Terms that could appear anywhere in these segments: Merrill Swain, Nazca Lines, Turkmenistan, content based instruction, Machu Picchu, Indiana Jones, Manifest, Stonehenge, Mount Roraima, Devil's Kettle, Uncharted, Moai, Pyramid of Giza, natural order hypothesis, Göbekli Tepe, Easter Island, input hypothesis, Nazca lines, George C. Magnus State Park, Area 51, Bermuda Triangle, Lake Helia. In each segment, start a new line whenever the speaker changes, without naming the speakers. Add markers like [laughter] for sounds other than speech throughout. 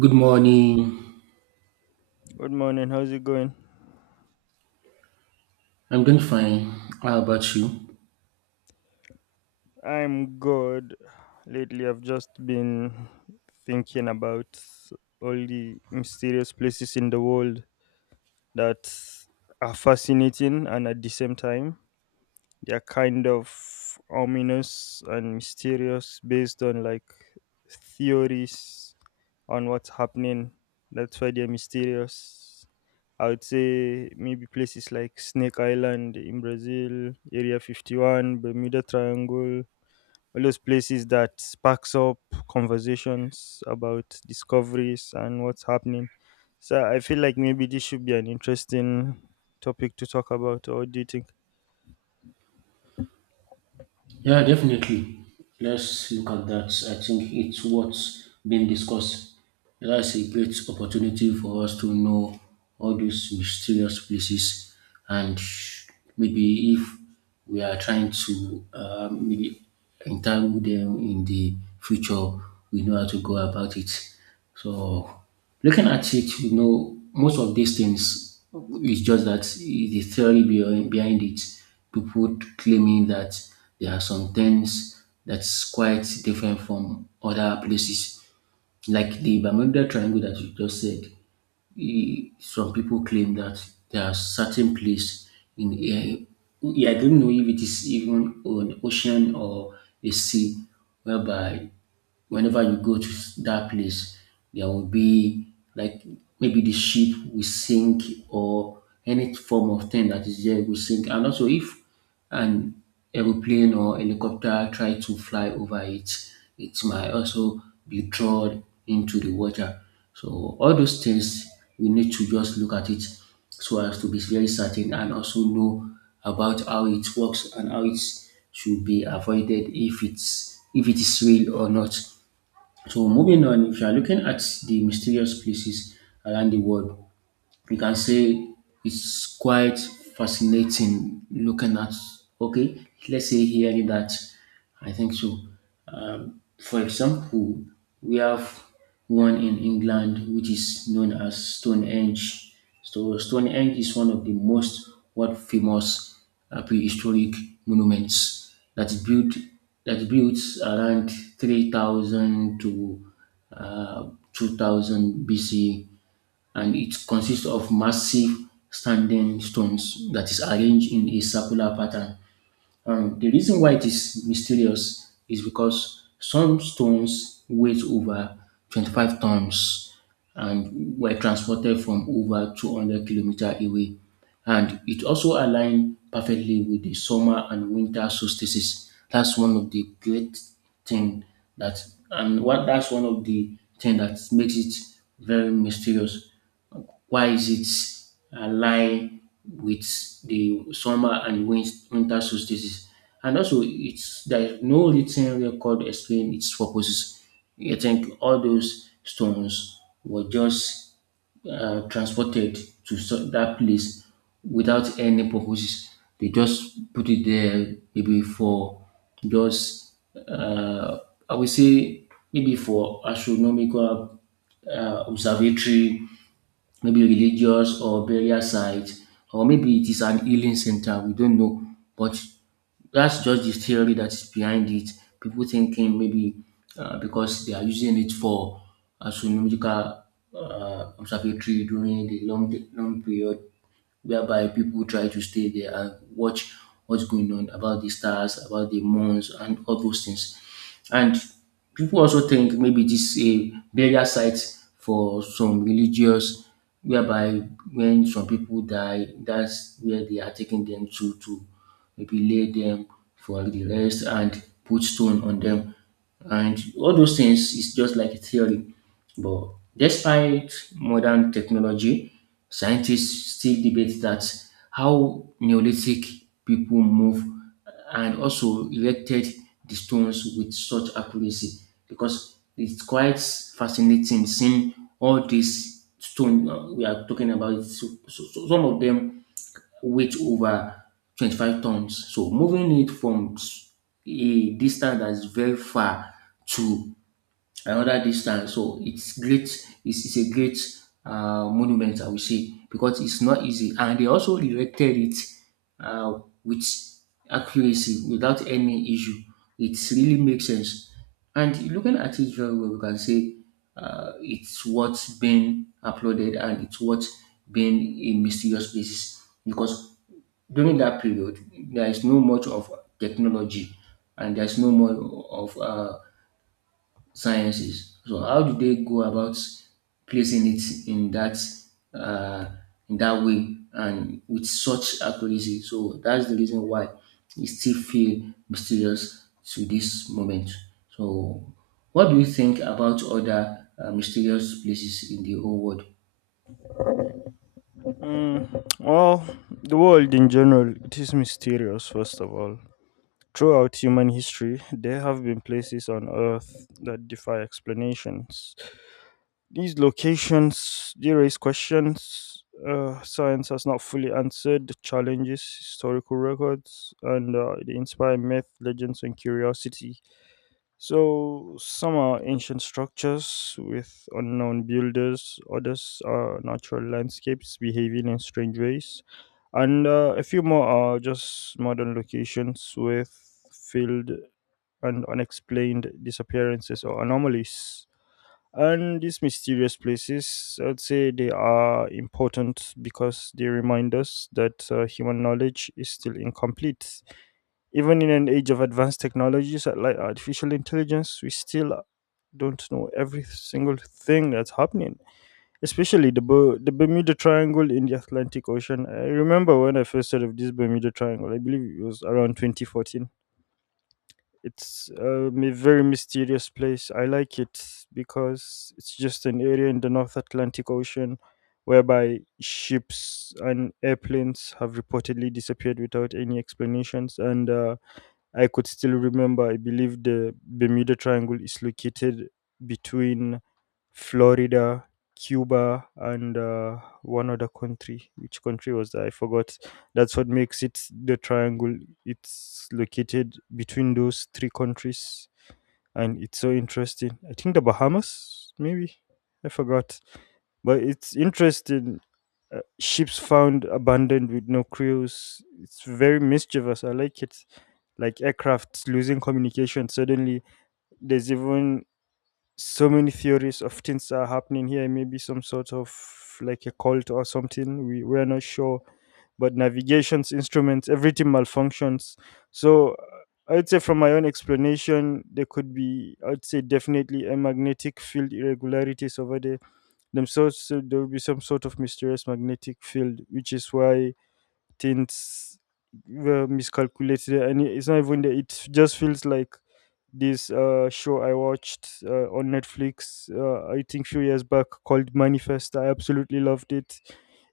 Good morning.
Good morning. How's it going?
I'm doing fine. How about you?
I'm good. Lately, I've just been thinking about all the mysterious places in the world that are fascinating and at the same time they're kind of ominous and mysterious based on like theories on what's happening. That's why they're mysterious. I would say maybe places like Snake Island in Brazil, Area 51, Bermuda Triangle, all those places that sparks up conversations about discoveries and what's happening. So I feel like maybe this should be an interesting topic to talk about, or what do you think?
Yeah, definitely. Let's look at that. I think it's what's being discussed. That's a great opportunity for us to know all these mysterious places, and maybe if we are trying to maybe entangle them in the future, we know how to go about it. So looking at it, most of these things is just that the theory behind it. People claiming that there are some things that's quite different from other places, like the Bermuda Triangle that you just said. Some people claim that there are certain place in a yeah, I don't know if it is even an ocean or a sea, whereby whenever you go to that place, there will be like maybe the ship will sink or any form of thing that is there will sink. And also, if an aeroplane or helicopter try to fly over it, it might also be drawn into the water. So all those things we need to just look at it so as to be very certain and also know about how it works and how it should be avoided if it is real or not. So moving on, if you are looking at the mysterious places around the world, you can say it's quite fascinating looking at okay let's say hearing that I think so, for example we have one in England which is known as Stonehenge. So Stonehenge is one of the most what famous prehistoric monuments that is built around 3000 to uh, 2000 BC, and it consists of massive standing stones that is arranged in a circular pattern. The reason why it is mysterious is because some stones weighed over 25 tons and were transported from over 200 kilometer away. And it also aligned perfectly with the summer and winter solstices. That's one of the great thing that, and what that's one of the thing that makes it very mysterious. Why is it align with the summer and winter solstices? And also, it's there is no written record explain its purposes. I think all those stones were just transported to that place without any purposes. They just put it there maybe for just, uh, I would say maybe for astronomical observatory, maybe religious or burial site, or maybe it is an healing center. We don't know, but that's just the theory that's behind it. People thinking maybe because they are using it for astronomical observatory during the long period whereby people try to stay there and watch what's going on about the stars, about the moons, and all those things. And people also think maybe this is a burial site for some religious, whereby when some people die, that's where they are taking them to maybe lay them for the rest and put stone on them. And all those things is just like a theory. But despite modern technology, scientists still debate that how Neolithic people move and also erected the stones with such accuracy because it's quite fascinating seeing all these stone we are talking about. So some of them weight over 25 tons. So moving it from a distance that's very far to another distance. So it's great. It's a great monument, I will say, because it's not easy. And they also erected it uh, with accuracy, without any issue. It really makes sense. And looking at it very well, we can say it's what's been applauded and it's what's been a mysterious basis because during that period there is no much of technology and there's no more of sciences. So how do they go about placing it uh, in that way and with such accuracy? So that's the reason why it still feel mysterious to this moment. So what do you think about other mysterious places in the whole world?
Mm, well, the world in general, it is mysterious, first of all. Throughout human history, there have been places on Earth that defy explanations. These locations, they raise questions, science has not fully answered, challenges historical records, and they inspire myth, legends, and curiosity. So some are ancient structures with unknown builders, others are natural landscapes behaving in strange ways, and a few more are just modern locations with filled and unexplained disappearances or anomalies. And these mysterious places, I'd say they are important because they remind us that human knowledge is still incomplete even in an age of advanced technologies like artificial intelligence. We still don't know every single thing that's happening, especially the Bermuda Triangle in the Atlantic Ocean. I remember when I first heard of this Bermuda Triangle, I believe it was around 2014. It's a very mysterious place. I like it because it's just an area in the North Atlantic Ocean whereby ships and airplanes have reportedly disappeared without any explanations. And I could still remember, I believe the Bermuda Triangle is located between Florida, Cuba, and one other country. Which country was that? I forgot. That's what makes it the triangle. It's located between those three countries and it's so interesting. I think the Bahamas, maybe. I forgot, but it's interesting. Ships found abandoned with no crews. It's very mischievous. I like it. Like aircrafts losing communication suddenly. There's even so many theories of things are happening here. Maybe some sort of like a cult or something. We're not sure, but navigations, instruments, everything malfunctions. So I'd say from my own explanation, there could be, I'd say, definitely a magnetic field irregularities over there themselves. So there will be some sort of mysterious magnetic field, which is why things were miscalculated and it's not even that, it just feels like this show I watched on Netflix. I think few years back, called Manifest. I absolutely loved it.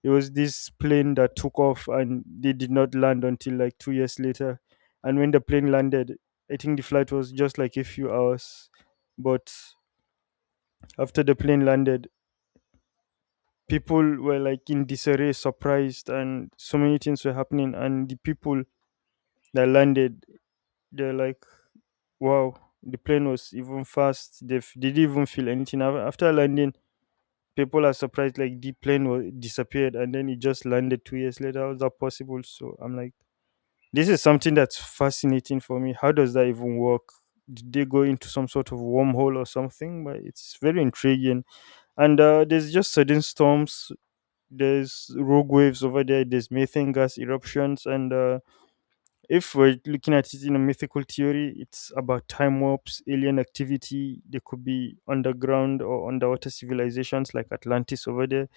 It was this plane that took off and they did not land until like 2 years later, and when the plane landed, I think the flight was just like a few hours, but after the plane landed, people were like in disarray, surprised, and so many things were happening and the people They landed. They're like, wow, the plane was even fast. They didn't even feel anything. After landing, people are surprised, like, the plane was, disappeared, and then it just landed 2 years later. How is that possible? So I'm like, this is something that's fascinating for me. How does that even work? Did they go into some sort of wormhole or something? But it's very intriguing. And there's just sudden storms. There's rogue waves over there. There's methane gas eruptions, and if we're looking at it in a mythical theory, it's about time warps, alien activity. There could be underground or underwater civilizations like Atlantis over there.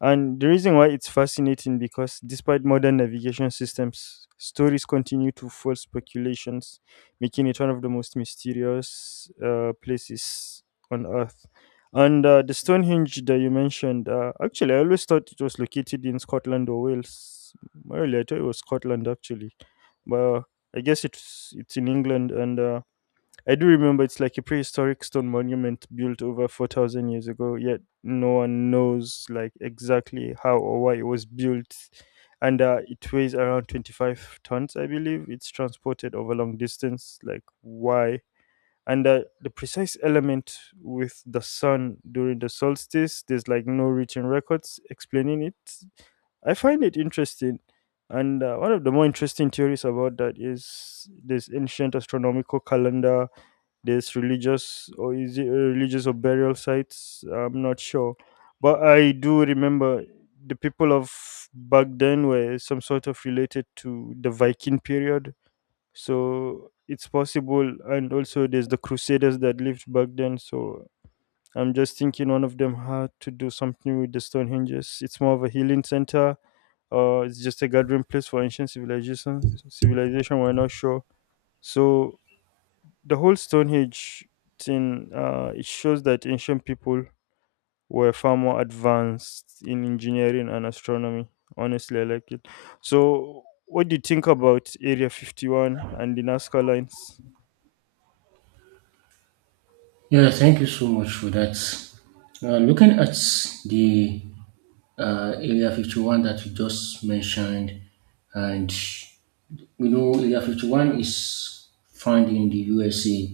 And the reason why it's fascinating because despite modern navigation systems, stories continue to fuel speculations, making it one of the most mysterious places on Earth. And the Stonehenge that you mentioned, actually, I always thought it was located in Scotland or Wales. Well, I thought it was Scotland actually, but I guess it's in England. And I do remember it's like a prehistoric stone monument built over 4,000 years ago, yet no one knows like exactly how or why it was built. And it weighs around 25 tons, I believe. It's transported over long distance. Like, why? And the precise element with the sun during the solstice, there's like no written records explaining it. I find it interesting. And one of the more interesting theories about that is this ancient astronomical calendar. There's religious, or is it religious or burial sites? I'm not sure, but I do remember the people of back then were some sort of related to the Viking period, so it's possible. And also, there's the Crusaders that lived back then, so. I'm just thinking one of them had to do something with the stone hinges. It's more of a healing center or it's just a gathering place for ancient civilization. We're not sure. So the whole Stonehenge thing, it shows that ancient people were far more advanced in engineering and astronomy. Honestly, I like it. So, what do you think about Area 51 and the Nazca lines?
Yeah, thank you so much for that. Looking at the Area 51 that you just mentioned. And we know Area 51 is found in the USA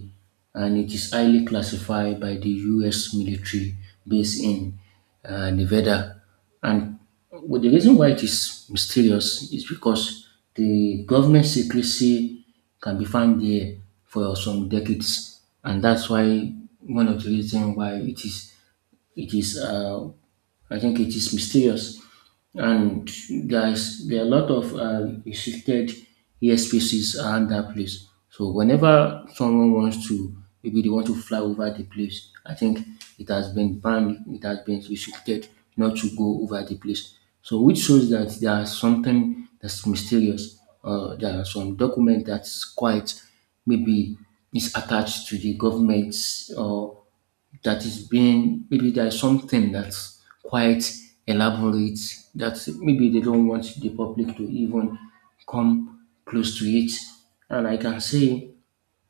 and it is highly classified by the US military based in Nevada. And well, the reason why it is mysterious is because the government secrecy can be found there for some decades. And that's why one of the reasons why it is, I think it is mysterious. And guys, there are a lot of restricted airspaces around that place. So whenever someone wants to, maybe they want to fly over the place, I think it has been banned, it has been restricted not to go over the place. So which shows that there is something that's mysterious. There are some document that's quite maybe is attached to the government or that is being maybe there is something that's quite elaborate that maybe they don't want the public to even come close to it. And I can say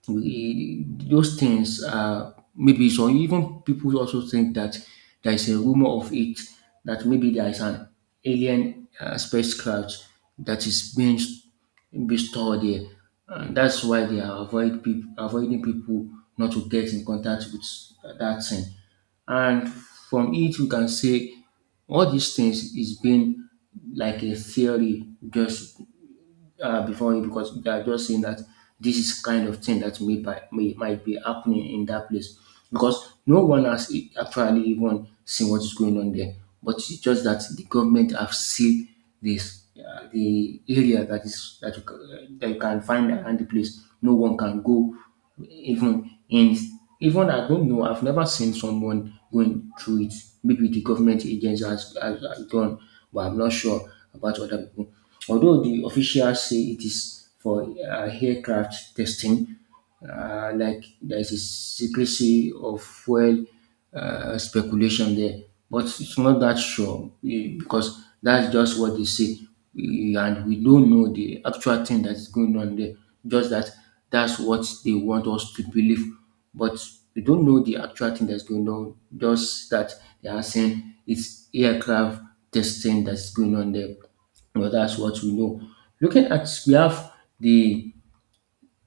those things are maybe so even people also think that there is a rumor of it that maybe there is an alien spacecraft that is being be stored there, and that's why they are avoiding people not to get in contact with that thing. And from it we can say all these things is being like a theory just before you because they are just saying that this is kind of thing that may, by, may might be happening in that place because no one has actually even seen what is going on there. But it's just that the government have seen this the area that is that that you can find around the place. No one can go even in even I don't know. I've never seen someone going through it. Maybe the government agents has gone, but I'm not sure about other people, although the officials say it is for aircraft testing, like there's a secrecy of fuel speculation there, but it's not that sure because that's just what they say. And we don't know the actual thing that's going on there. Just that that's what they want us to believe, but we don't know the actual thing that's going on. Just that they are saying it's aircraft testing that's going on there. Well, that's what we know. Looking at, we have the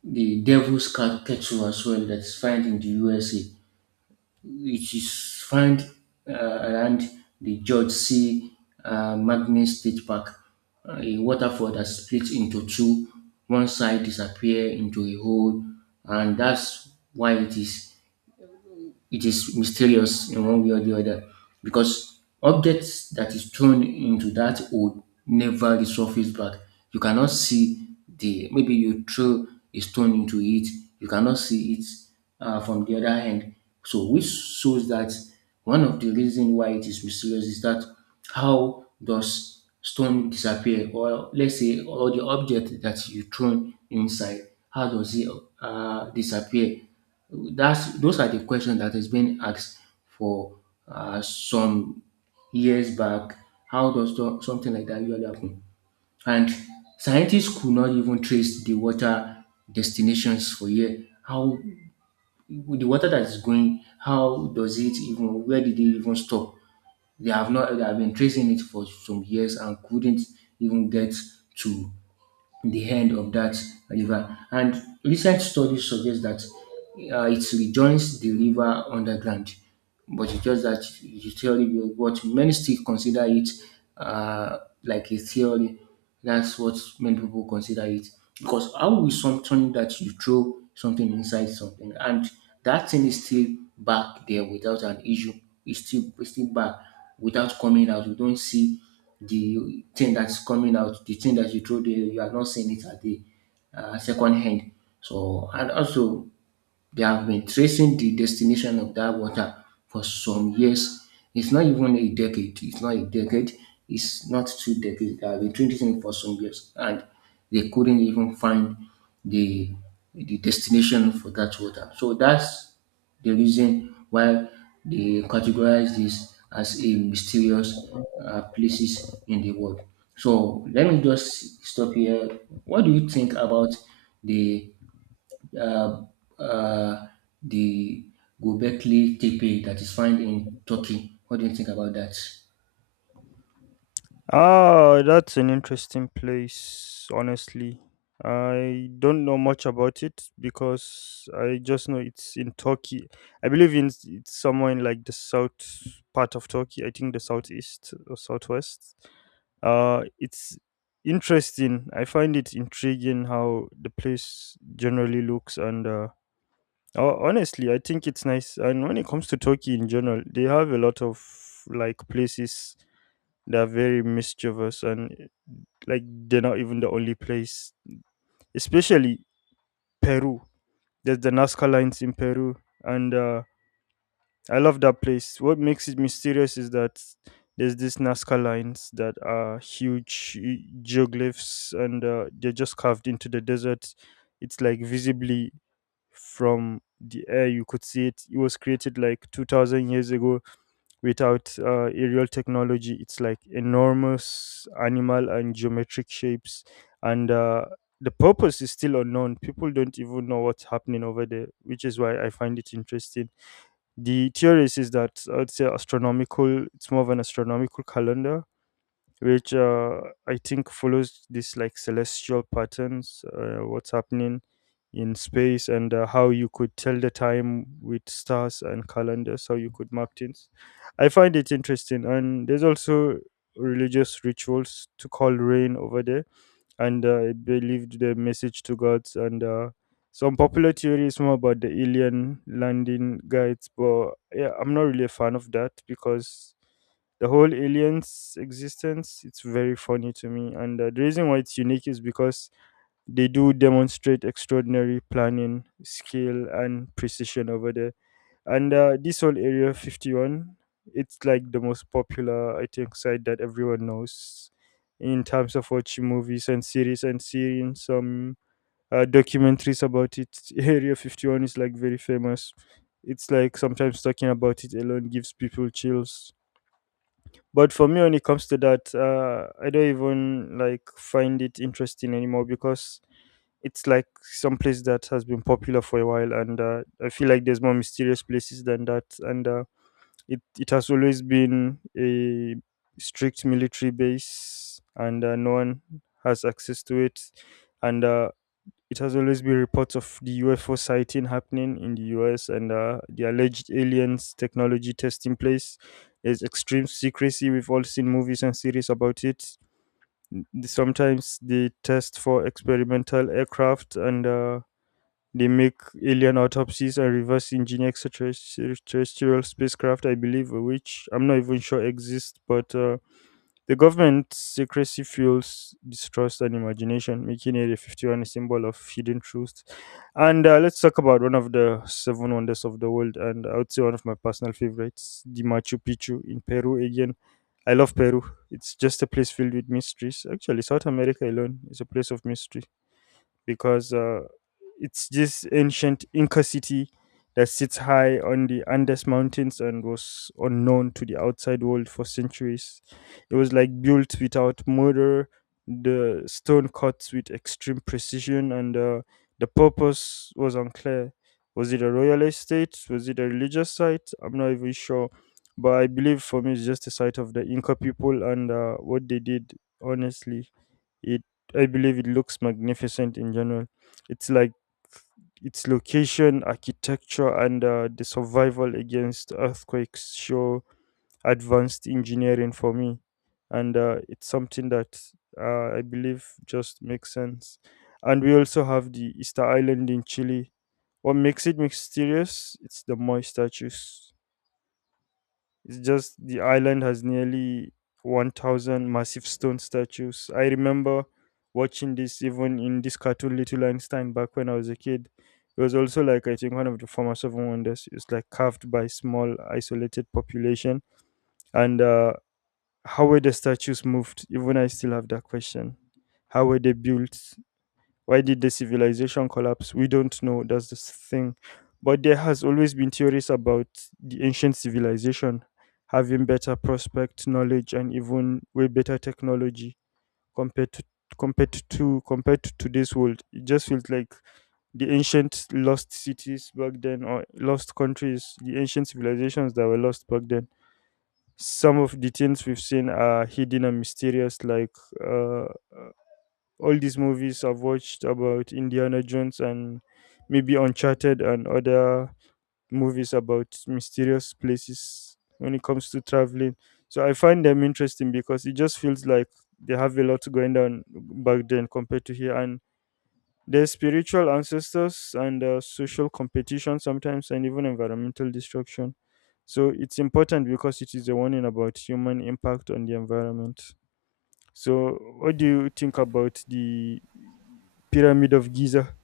the devil's cat kettle as well that's found in the USA. It is found around the George C. Magnus State Park. A waterfall that splits into two. One side disappear into a hole, and that's why it is mysterious in one way or the other because objects that is thrown into that hole never resurface back. You cannot see the maybe you throw a stone into it, you cannot see it from the other end. So which shows that one of the reason why it is mysterious is that how does stone disappear or let's say all the object that you thrown inside, how does it disappear? That's those are the questions that is being asked for some years back. How does something like that usually happen? And scientists could not even trace the water destinations for year. How the water that is going? How does it even? Where did it even stop? They have not. They have been tracing it for some years and couldn't even get to the end of that river. And recent studies suggest that it rejoins the river underground, but it's just that the theory, what many still consider it uh, like a theory. That's what many people consider it. Because how will something that you throw something inside something and that thing is still back there without an issue? It's still back without coming out. You don't see the thing that's coming out, the thing that you throw there, you are not seeing it at the second hand. So and also they have been tracing the destination of that water for some years. It's not even a decade. It's not a decade. It's not two decades. They have been tracing it for some years, and they couldn't even find the the destination for that water. So that's the reason why they categorize this as a mysterious places in the world. So let me just stop here. What do you think about the uh, uh, the Göbekli Tepe that is found in Turkey? What do you think about that? [laughs]
Ah, that's an interesting place, honestly. I don't know much about it because I just know it's in Turkey. I believe in it's somewhere in like the south part of Turkey. I think the southeast or southwest. It's interesting. I find it intriguing how the place generally looks, and oh, honestly, I think it's nice. And when it comes to Turkey in general, they have a lot of like places that are very mischievous and like they're not even the only place, especially Peru. There's the Nazca Lines in Peru, and I love that place. What makes it mysterious is that there's these Nazca lines that are huge geoglyphs, and they're just carved into the desert. It's like visibly from the air you could see it. It was created like 2000 years ago without aerial technology. It's like enormous animal and geometric shapes, and the purpose is still unknown. People don't even know what's happening over there, which is why I find it interesting. The theory is that, I'd say, astronomical. It's more of an astronomical calendar, which, I think, follows this like celestial patterns, what's happening in space, and how you could tell the time with stars and calendars, how you could map things. I find it interesting, and there's also religious rituals to call rain over there, and it believed the message to gods. And some popular theories more about the alien landing guides, but yeah, I'm not really a fan of that because the whole aliens existence it's very funny to me. And the reason why it's unique is because they do demonstrate extraordinary planning, skill, and precision over there. And this whole area 51, it's like the most popular, I think, site that everyone knows in terms of watching movies and series and seeing some documentaries about it. [laughs] Area 51 is like very famous. It's like sometimes talking about it alone gives people chills. But for me, when it comes to that, I don't even like find it interesting anymore because it's like some place that has been popular for a while, and I feel like there's more mysterious places than that. And uh, it has always been a strict military base, and no one has access to it. And it has always been reports of the UFO sighting happening in the US and the alleged aliens technology testing place. There's extreme secrecy. We've all seen movies and series about it. Sometimes they test for experimental aircraft, and they make alien autopsies and reverse engineer extraterrestrial spacecraft, I believe, which I'm not even sure exist. But the government's secrecy fuels distrust and imagination, making Area 51 a symbol of hidden truth. And let's talk about one of the seven wonders of the world, and I would say one of my personal favorites, the Machu Picchu in Peru again. I love Peru. It's just a place filled with mysteries. Actually, South America alone is a place of mysteries because it's this ancient Inca city that sits high on the Andes Mountains and was unknown to the outside world for centuries. It was like built without mortar, the stone cuts with extreme precision, and the purpose was unclear. Was it a royal estate? Was it a religious site? I'm not even sure. But I believe for me, it's just a site of the Inca people and what they did, honestly. It I believe it looks magnificent in general. It's like its location, architecture, and the survival against earthquakes show advanced engineering for me. And it's something that, I believe, just makes sense. And we also have the Easter Island in Chile. What makes it mysterious? It's the moist statues. It's just the island has nearly 1,000 massive stone statues. I remember watching this even in this cartoon Little Einstein back when I was a kid. It was also like I think one of the former seven wonders. It's like carved by small isolated population. And how were the statues moved? Even I still have that question. How were they built? Why did the civilization collapse? We don't know. That's the thing. But there has always been theories about the ancient civilization having better prospect knowledge and even way better technology compared to compared to today's world. It just feels like the ancient lost cities back then or lost countries, the ancient civilizations that were lost back then. Some of the things we've seen are hidden and mysterious, like uh, all these movies I've watched about Indiana Jones and maybe Uncharted and other movies about mysterious places when it comes to traveling. So I find them interesting because it just feels like they have a lot going down back then compared to here. And there's spiritual ancestors and social competition sometimes, and even environmental destruction. So it's important because it is a warning about human impact on the environment. So, what do you think about the Pyramid of Giza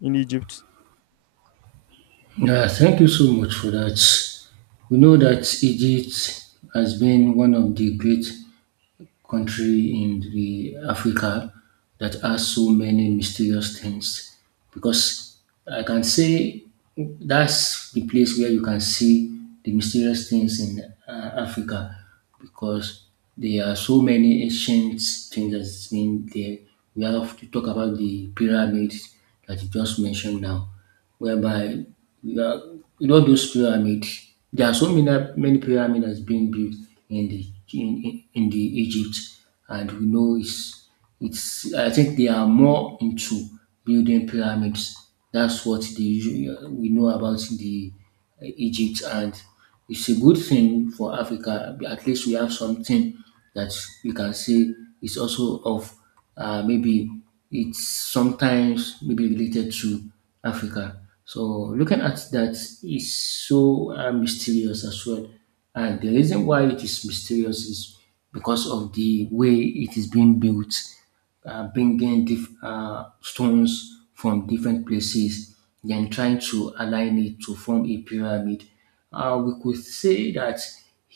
in Egypt?
Yeah, thank you so much for that. We know that Egypt has been one of the great country in the Africa that has so many mysterious things because I can say that's the place where you can see the mysterious things in Africa because there are so many ancient things that's been there. We have to talk about the pyramids that you just mentioned now, whereby you are you know those pyramid, there are so many pyramid has been built in the in the Egypt. And we know it's I think they are more into building pyramids. That's what they we know about the Egypt, and it's a good thing for Africa. At least we have something that we can say is also of, maybe, it's sometimes maybe related to Africa. So looking at that is so mysterious as well, and the reason why it is mysterious is because of the way it is being built, bringing stones from different places, then trying to align it to form a pyramid. We could say, that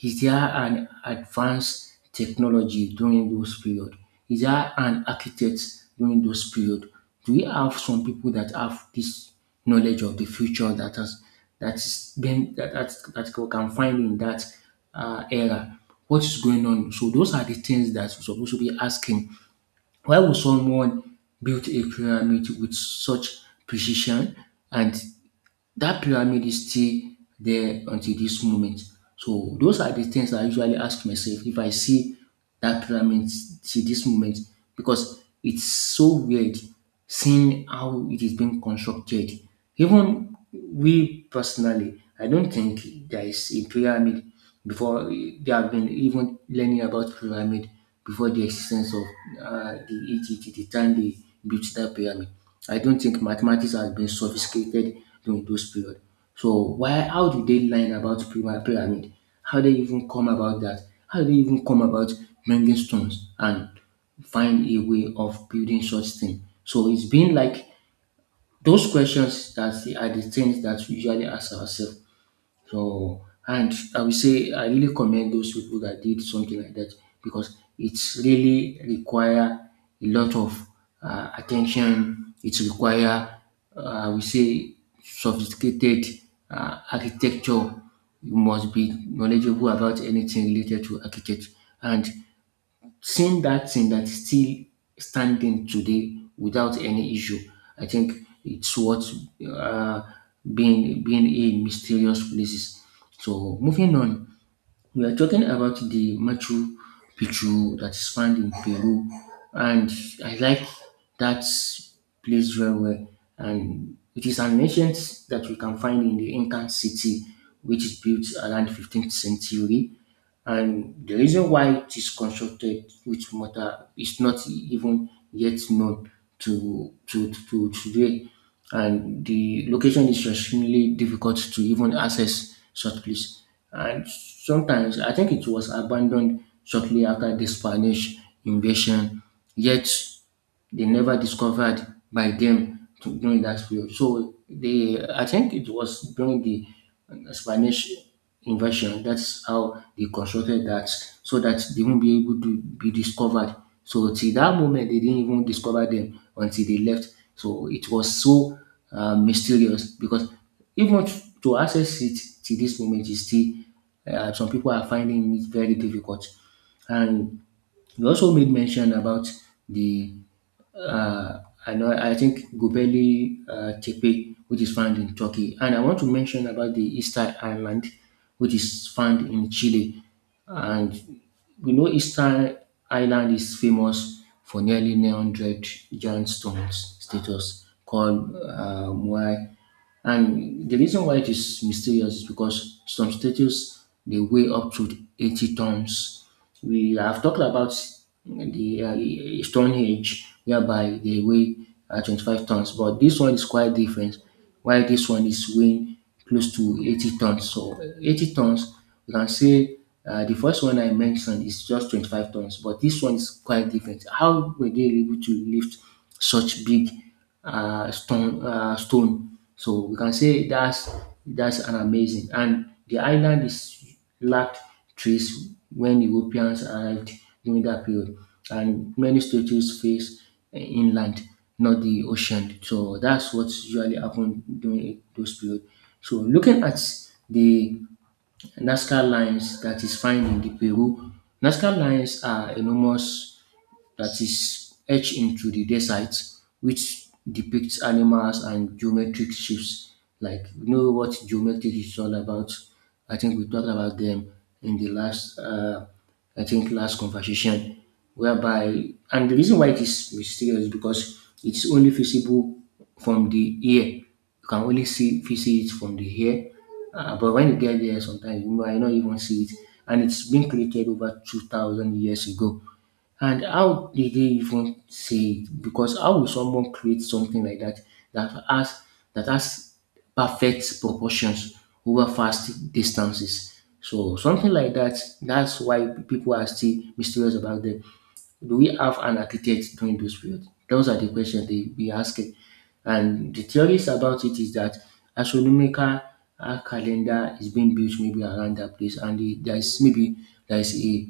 is there an advanced technology during those period? Is there an architect during those period? Do we have some people that have this knowledge of the future that has that's been that that, that we can find in that era? What is going on? So those are the things that we're supposed to be asking, why would someone build a pyramid with such precision, and that pyramid is still there until this moment? So those are the things I usually ask myself if I see that pyramid till this moment, because it's so weird seeing how it is being constructed. Even we personally, I don't think there is a pyramid before they have been even learning about pyramid, before the existence of the Egypt, the time they built that pyramid. I don't think mathematics has been sophisticated during those period. So why, how did they learn about pyramid? How they even come about that? How they even come about bringing stones and find a way of building such thing? So it's been like those questions that are the things that we usually ask ourselves. So, and I will say I really commend those people that did something like that, because it's really require a lot of attention. It require, I say, sophisticated architecture. You must be knowledgeable about anything related to architecture, and seeing that thing that is still standing today without any issue, I think it's what, uh, being in mysterious places. So moving on, we are talking about the Machu Picchu that is found in Peru, and I like that place very well. And it is an ancient that we can find in the Incan city, which is built around 15th century, and the reason why it is constructed with mortar is not even yet known to today. And the location is extremely difficult to even access such place. And sometimes I think it was abandoned shortly after the Spanish invasion. Yet they never discovered by them during that period. So they, I think it was during the Spanish invasion. That's how they constructed that, so that they won't be able to be discovered. So till that moment, they didn't even discover them until they left. So it was so mysterious, because even to access it till this moment is still, some people are finding it very difficult. And you also made mention about the, uh, I know I think Gubeli Tepe, which is found in Turkey, and I want to mention about the Easter Island, which is found in Chile. And we know Easter Island is famous for nearly 900 giant stones status called Muay, and the reason why it is mysterious is because some statues they weigh up to 80 tons. We have talked about the Stonehenge, whereby they weigh 25 tons, but this one is quite different. Why this one is weighing close to 80 tons? So, 80 tons, you can say, the first one I mentioned is just 25 tons, but this one is quite different. How were they able to lift such big stone. So we can say that's an amazing. And the island is lacked trees when Europeans arrived during that period, and many statues face inland, not the ocean. So that's what usually happened during those period. So looking at the Nazca lines that is found in the Peru, Nazca lines are enormous that is etched into the desert, which depicts animals and geometric shapes. Like, you know what geometric is all about? I think we talked about them in the last, I think, last conversation. Whereby, and the reason why it is mysterious is because it's only visible from the air. You can only see it from the air. But when you get there, sometimes you might not even see it. And it's been created over 2,000 years ago. And how did they even say it? Because how will someone create something like that that has that has perfect proportions over fast distances? So something like that, that's why people are still mysterious about them. Do we have an architect during those periods? Those are the questions they be asking. And the theories about it is that astronomical calendar is being built maybe around that place, and the, there is a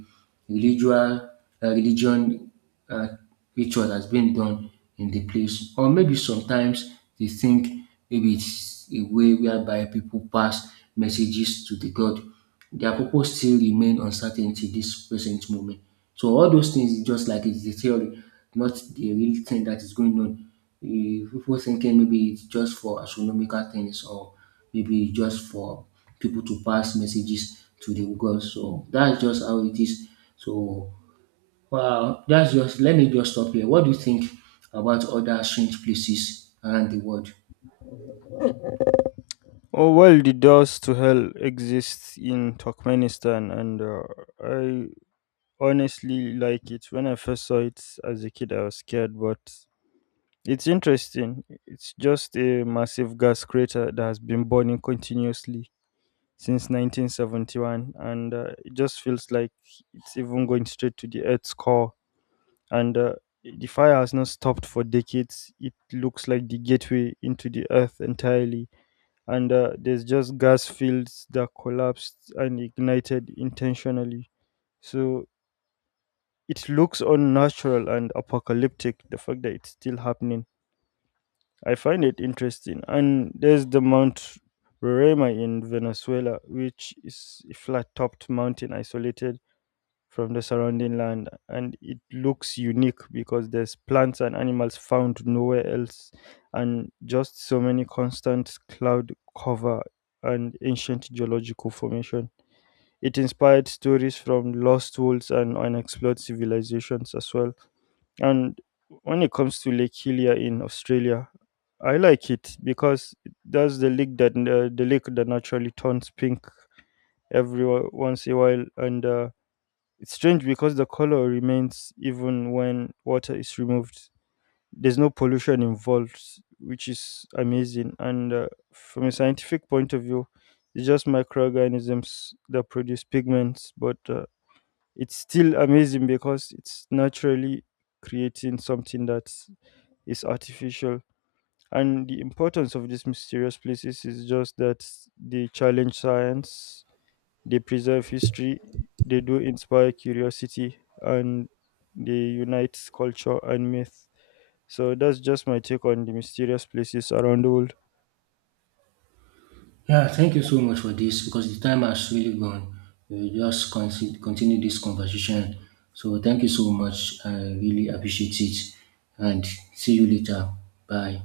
religious, religion uh, ritual that's been done in the place. Or maybe sometimes they think maybe it's a way whereby people pass messages to the god. Their purpose still remain uncertain till this present moment. So all those things is just like it's the theory, not the real thing that is going on. People thinking maybe it's just for astronomical things or maybe just for people to pass messages to the gods. So that's just how it is. So, wow, that's just, let me just stop here. What do you think about other strange places around the world?
Oh well, the doors to hell exist in Turkmenistan, and I honestly like it. When I first saw it as a kid, I was scared, but it's interesting. It's just a massive gas crater that has been burning continuously since 1971, and it just feels like it's even going straight to the Earth's core. And the fire has not stopped for decades. It looks like the gateway into the Earth entirely, and there's just gas fields that collapsed and ignited intentionally. So it looks unnatural and apocalyptic, the fact that it's still happening. I find it interesting. And there's the Mount Roraima in Venezuela, which is a flat topped mountain isolated from the surrounding land, and it looks unique because there's plants and animals found nowhere else, and just so many constant cloud cover and ancient geological formation. It inspired stories from lost worlds and unexplored civilizations as well. And when it comes to Lake Helia in Australia, I like it because that's the lake that, the lake that naturally turns pink every once in a while, and it's strange because the color remains even when water is removed. There's no pollution involved, which is amazing. And from a scientific point of view, it's just microorganisms that produce pigments, but it's still amazing because it's naturally creating something that is artificial. And the importance of these mysterious places is just that they challenge science, they preserve history, they do inspire curiosity, and they unite culture and myth. So that's just my take on the mysterious places around the world.
Yeah, thank you so much for this, because the time has really gone. We'll just continue this conversation. So thank you so much. I really appreciate it. And see you later. Bye.